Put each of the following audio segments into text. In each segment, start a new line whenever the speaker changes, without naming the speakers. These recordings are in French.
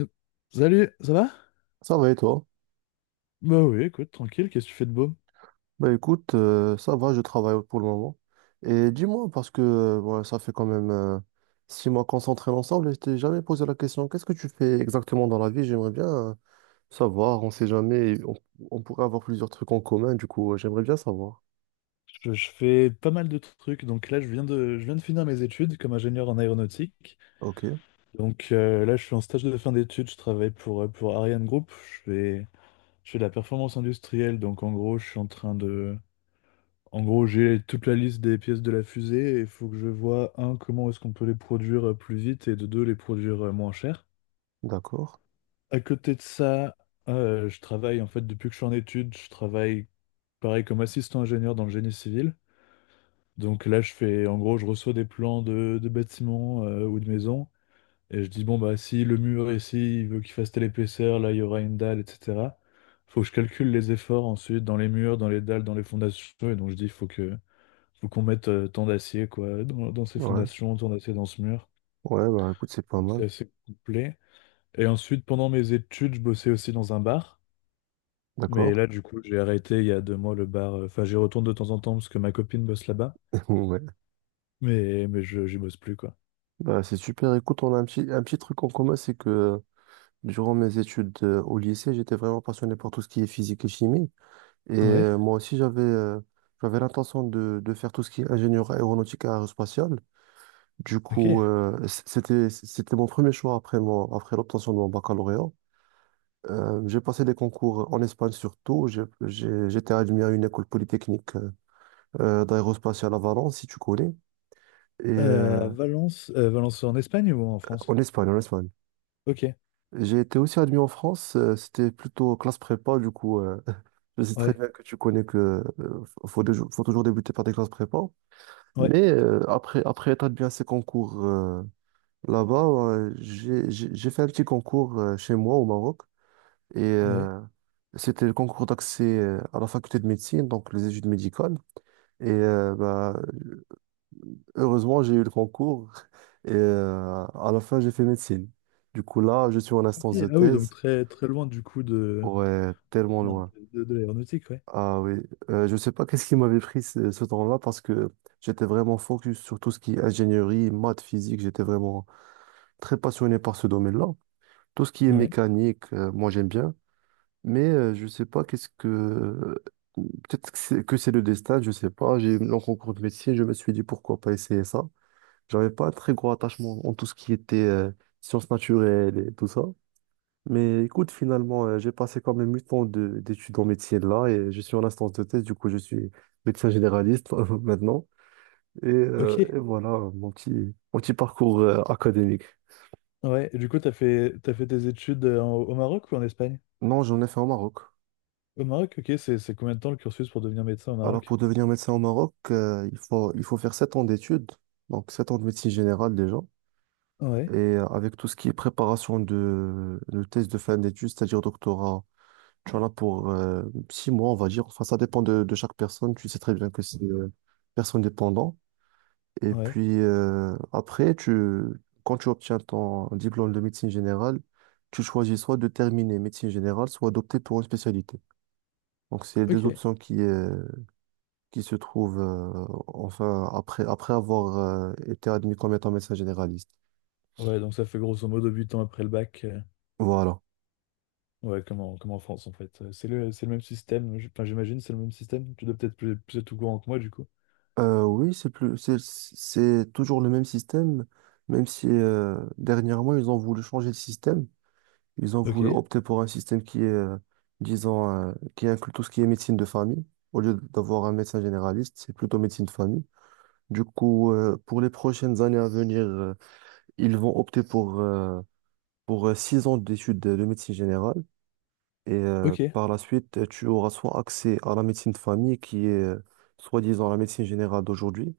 Euh, Salut, ça va?
Ça va et toi?
Bah oui, écoute, tranquille, qu'est-ce que tu fais de beau?
Bah écoute, ça va, je travaille pour le moment. Et dis-moi, parce que ouais, ça fait quand même 6 mois qu'on s'entraîne ensemble et je t'ai jamais posé la question, qu'est-ce que tu fais exactement dans la vie? J'aimerais bien savoir, on sait jamais, on pourrait avoir plusieurs trucs en commun, du coup, j'aimerais bien savoir.
Je fais pas mal de trucs, donc là je viens de finir mes études comme ingénieur en aéronautique.
Ok,
Donc là je suis en stage de fin d'études, je travaille pour Ariane Group, je fais de la performance industrielle, donc en gros je suis en train de... En gros j'ai toute la liste des pièces de la fusée et il faut que je vois, un, comment est-ce qu'on peut les produire plus vite et de deux, les produire moins cher.
d'accord.
À côté de ça, je travaille en fait depuis que je suis en études, je travaille pareil comme assistant ingénieur dans le génie civil. Donc là, je fais, en gros, je reçois des plans de bâtiments ou de maisons et je dis, bon, bah, si le mur ici, il veut qu'il fasse telle épaisseur, là, il y aura une dalle, etc. Faut que je calcule les efforts ensuite dans les murs, dans les dalles, dans les fondations. Et donc, je dis, faut qu'on mette tant d'acier, quoi, dans ces
Ouais,
fondations, tant d'acier dans ce mur.
ouais, bah écoute, c'est pas
Donc,
mal.
c'est assez complet. Et ensuite, pendant mes études, je bossais aussi dans un bar. Mais
D'accord.
là, du coup, j'ai arrêté il y a deux mois le bar. Enfin, j'y retourne de temps en temps parce que ma copine bosse là-bas.
Ouais.
Mais, j'y bosse plus, quoi.
Bah c'est super. Écoute, on a un petit truc en commun, c'est que durant mes études au lycée, j'étais vraiment passionné par tout ce qui est physique et chimie. Et
Ouais,
moi aussi, j'avais l'intention de faire tout ce qui est ingénieur aéronautique et aérospatial. Du coup,
ok.
c'était mon premier choix après l'obtention de mon baccalauréat. J'ai passé des concours en Espagne surtout. J'étais admis à une école polytechnique d'aérospatiale à Valence, si tu connais. Et
Valence, Valence en Espagne ou en France?
en Espagne, en Espagne.
Ok,
J'ai été aussi admis en France. C'était plutôt classe prépa, du coup. Je sais très
ouais,
bien que tu connais que euh, faut, faut toujours débuter par des classes prépa.
ouais,
Mais après être admis à ces concours là-bas, j'ai fait un petit concours chez moi au Maroc. Et
ouais.
c'était le concours d'accès à la faculté de médecine, donc les études médicales. Et bah, heureusement, j'ai eu le concours. Et à la fin, j'ai fait médecine. Du coup, là, je suis en
Ok.
instance de
Ah oui, donc
thèse.
très, très loin du coup de,
Ouais, tellement
merde,
loin.
de l'aéronautique, ouais.
Ah oui. Je sais pas qu'est-ce qui m'avait pris ce temps-là parce que j'étais vraiment focus sur tout ce qui est ingénierie, maths, physique. J'étais vraiment très passionné par ce domaine-là. Tout ce qui est
Ouais,
mécanique, moi j'aime bien, mais je sais pas qu'est-ce que... Peut-être que c'est le destin, je sais pas. J'ai eu mon concours de médecine, je me suis dit pourquoi pas essayer ça. J'avais pas un très gros attachement en tout ce qui était sciences naturelles et tout ça. Mais écoute, finalement, j'ai passé quand même 8 ans d'études en médecine là et je suis en instance de thèse, du coup je suis médecin généraliste maintenant. Et, euh,
ok,
et voilà mon petit, mon petit parcours académique.
ouais. Et du coup, t'as fait tes études au Maroc ou en Espagne?
Non, j'en ai fait au Maroc.
Au Maroc, ok, c'est combien de temps le cursus pour devenir médecin au
Alors,
Maroc?
pour devenir médecin au Maroc, il faut faire 7 ans d'études, donc 7 ans de médecine générale déjà, et
Ouais,
avec tout ce qui est préparation de thèse de fin d'études, c'est-à-dire doctorat, tu en as pour 6 mois, on va dire. Enfin, ça dépend de chaque personne, tu sais très bien que c'est personne dépendant. Et
ouais,
puis après, quand tu obtiens ton diplôme de médecine générale, tu choisis soit de terminer médecine générale, soit d'opter pour une spécialité. Donc, c'est les deux
ok.
options qui se trouve, enfin, après avoir été admis comme étant médecin généraliste.
Ouais, donc ça fait grosso modo 8 ans après le bac.
Voilà.
Ouais, comme en France, en fait. C'est c'est le même système. Enfin, j'imagine, c'est le même système. Tu dois peut-être plus être au courant que moi, du coup.
Oui, c'est toujours le même système, même si dernièrement, ils ont voulu changer le système. Ils ont
Ok,
voulu opter pour un système qui est, disons, qui inclut tout ce qui est médecine de famille. Au lieu d'avoir un médecin généraliste, c'est plutôt médecine de famille. Du coup, pour les prochaines années à venir, ils vont opter pour 6 ans d'études de médecine générale. Et
ok.
par la suite, tu auras soit accès à la médecine de famille, qui est soi-disant la médecine générale d'aujourd'hui,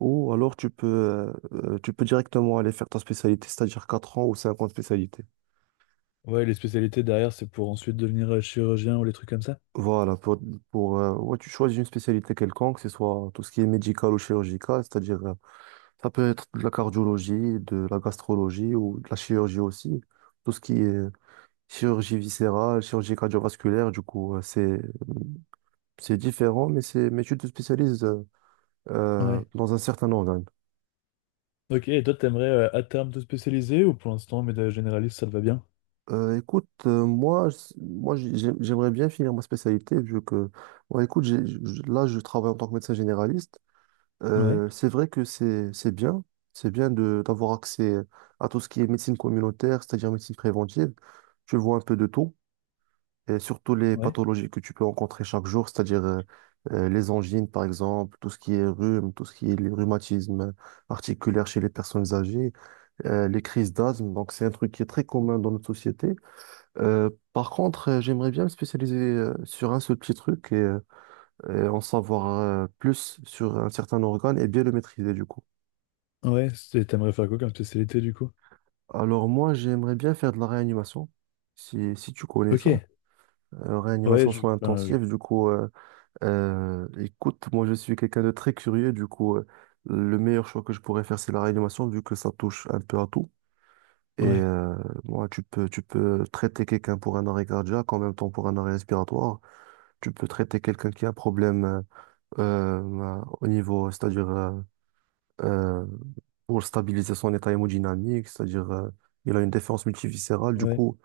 ou alors tu peux directement aller faire ta spécialité, c'est-à-dire 4 ans ou 5 ans de spécialité.
Ouais, les spécialités derrière, c'est pour ensuite devenir chirurgien ou les trucs comme ça.
Voilà, ouais, tu choisis une spécialité quelconque, que ce soit tout ce qui est médical ou chirurgical, c'est-à-dire ça peut être de la cardiologie, de la gastrologie ou de la chirurgie aussi, tout ce qui est chirurgie viscérale, chirurgie cardiovasculaire, du coup, c'est différent, mais c'est mais tu te spécialises
Ouais,
dans un certain organe.
ok, et toi, t'aimerais à terme te spécialiser ou pour l'instant, médecin généraliste, ça te va bien?
Écoute, moi, j'aimerais bien finir ma spécialité vu que, ouais, écoute, là, je travaille en tant que médecin généraliste.
Ouais,
C'est vrai que c'est bien, c'est bien de d'avoir accès à tout ce qui est médecine communautaire, c'est-à-dire médecine préventive. Tu vois un peu de tout, et surtout les
ouais.
pathologies que tu peux rencontrer chaque jour, c'est-à-dire les angines, par exemple, tout ce qui est rhume, tout ce qui est les rhumatismes articulaires chez les personnes âgées. Les crises d'asthme. Donc, c'est un truc qui est très commun dans notre société. Par contre, j'aimerais bien me spécialiser sur un seul petit truc et en savoir plus sur un certain organe et bien le maîtriser du coup.
Ouais, c'est- t'aimerais faire quoi comme spécialité, du coup?
Alors, moi, j'aimerais bien faire de la réanimation. Si tu connais
Ok,
ça.
ouais,
Réanimation
je,
soins
ben, je-
intensifs, du coup, écoute, moi je suis quelqu'un de très curieux, du coup, le meilleur choix que je pourrais faire, c'est la réanimation, vu que ça touche un peu à tout. Et
ouais,
moi, tu peux traiter quelqu'un pour un arrêt cardiaque, en même temps pour un arrêt respiratoire. Tu peux traiter quelqu'un qui a un problème au niveau, c'est-à-dire euh, pour stabiliser son état hémodynamique, c'est-à-dire il a une défense multiviscérale. Du
ouais.
coup,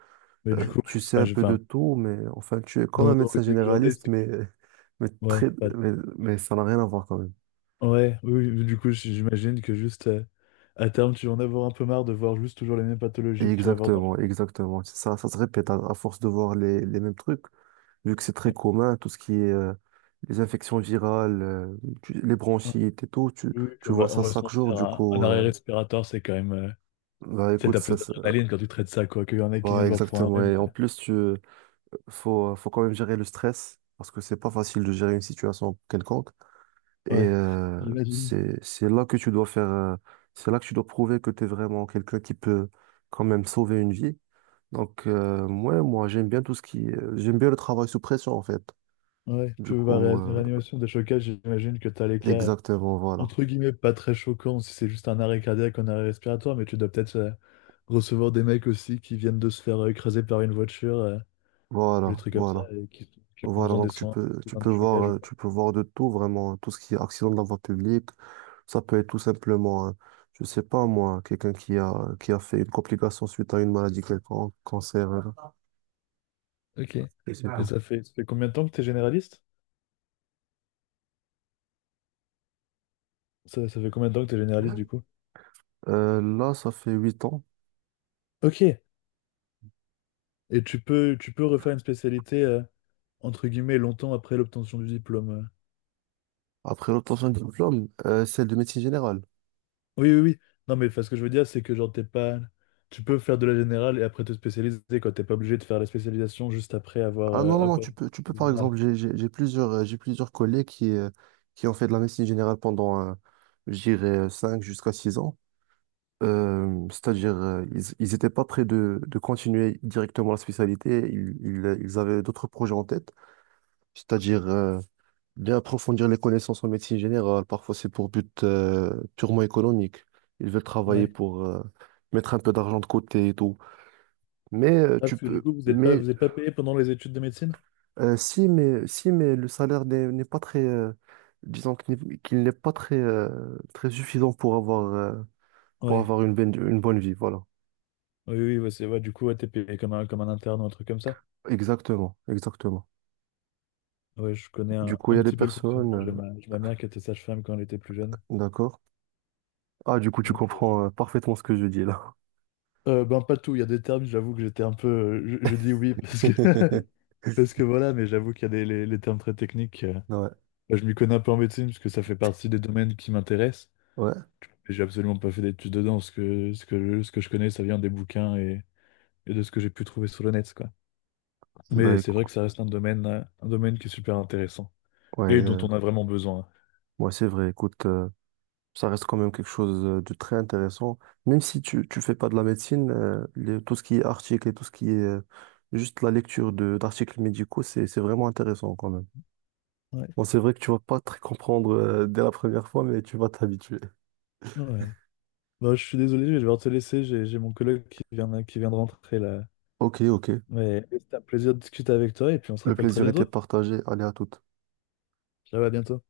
Mais du coup,
tu sais
enfin,
un
je
peu de
enfin,
tout, mais enfin, tu es comme un
dans
médecin
l'idée que j'en ai,
généraliste,
c'est que...
mais, mais,
Ouais,
très,
bah,
mais ça n'a rien à voir quand même.
ouais, oui, oui, du coup, j- j'imagine que juste à terme, tu vas en avoir un peu marre de voir juste toujours les mêmes pathologies que tu vas voir dans le.
Exactement, exactement. C'est Ça se répète à force de voir les mêmes trucs, vu que c'est très
Ouais,
commun, tout ce qui est les infections virales, les
ouais.
bronchites et tout,
Oui, oui, puis
tu vois
on
ça
va se
chaque jour,
mentir,
du
un
coup,
arrêt respiratoire, c'est quand même.
bah
Tu sais,
écoute,
t'as plus d'adrénaline quand tu traites ça, quoi, qu'il y en a qui viennent
bah,
voir pour un
exactement.
rhume.
Et en plus, faut quand même gérer le stress, parce que c'est pas facile de gérer une situation quelconque. Et
Ouais, j'imagine.
c'est, c'est là que tu dois faire, euh, c'est là que tu dois prouver que tu es vraiment quelqu'un qui peut quand même sauver une vie. Donc, ouais, moi, j'aime bien tout ce qui... j'aime bien le travail sous pression, en fait.
Ouais,
Du
puis bah, ré-
coup,
réanimation des chocages, j'imagine que t'as les cas,
exactement, voilà.
entre guillemets, pas très choquants si c'est juste un arrêt cardiaque, un arrêt respiratoire, mais tu dois peut-être recevoir des mecs aussi qui viennent de se faire écraser par une voiture. Les
Voilà,
trucs comme ça,
voilà.
et qui ont
Voilà,
besoin des
donc
soins, besoin des chocages ou quoi.
tu peux voir de tout, vraiment, tout ce qui est accident de la voie publique. Ça peut être tout simplement, je sais pas, moi, quelqu'un qui a fait une complication suite à une maladie quelconque, cancer,
Ok. Et
je sais pas.
ça fait combien de temps que t'es généraliste? Ça fait combien de temps que t'es généraliste du coup?
Là, ça fait 8 ans.
Ok. Et tu peux refaire une spécialité, entre guillemets, longtemps après l'obtention du diplôme.
Après l'obtention du diplôme, c'est de médecine générale.
Oui, oui, oui. Non, mais enfin, ce que je veux dire, c'est que genre, t'es pas... Tu peux faire de la générale et après te spécialiser, quoi. T'es pas obligé de faire la spécialisation juste après avoir...
Ah non, non, non,
avoir-
tu peux par
générale.
exemple, j'ai plusieurs collègues qui ont fait de la médecine générale pendant, je dirais, 5 jusqu'à 6 ans. C'est-à-dire, ils étaient pas prêts de continuer directement la spécialité, ils avaient d'autres projets en tête, c'est-à-dire bien approfondir les connaissances en médecine générale, parfois c'est pour but purement économique, ils veulent travailler
Ouais.
pour mettre un peu d'argent de côté et tout. Mais
Ah,
tu
parce que du
peux...
coup,
Mais
vous êtes pas payé pendant les études de médecine?
Si, mais le salaire n'est pas très, disons qu'il n'est pas très, très suffisant pour
Ouais.
avoir une bonne vie, voilà.
Oui, oui, ouais, du coup, ouais, t'es payé comme un interne ou un truc comme ça.
Exactement, exactement.
Ouais, je connais
Du coup, il
un
y a des
petit peu le
personnes,
fonctionnement. J'ai ma mère qui était sage-femme quand elle était plus jeune.
d'accord. Ah, du coup, tu
Donc,
comprends, parfaitement ce que je dis là.
ben pas tout. Il y a des termes, j'avoue que j'étais un peu. Je dis oui parce que, parce que voilà, mais j'avoue qu'il y a les termes très techniques.
Ouais,
Ben, je m'y connais un peu en médecine parce que ça fait partie des domaines qui m'intéressent.
ouais.
Et j'ai absolument pas fait d'études dedans. Ce que je connais, ça vient des bouquins et de ce que j'ai pu trouver sur le net, quoi.
Bah,
Mais c'est vrai que ça reste un un domaine qui est super intéressant,
ouais,
et dont on a vraiment besoin.
ouais, c'est vrai, écoute. Ça reste quand même quelque chose de très intéressant. Même si tu fais pas de la médecine, tout ce qui est article et tout ce qui est juste la lecture de d'articles médicaux, c'est vraiment intéressant quand même.
Ouais,
Bon, c'est vrai que tu vas pas très comprendre dès la première fois, mais tu vas t'habituer.
ouais. Bon, je suis désolé, je vais devoir te laisser. J'ai mon collègue qui vient de rentrer là.
Ok, ok.
Mais c'était un plaisir de discuter avec toi et puis on se
Le
rappelle très
plaisir était
bientôt.
partagé. Allez, à toute.
Ciao, à bientôt.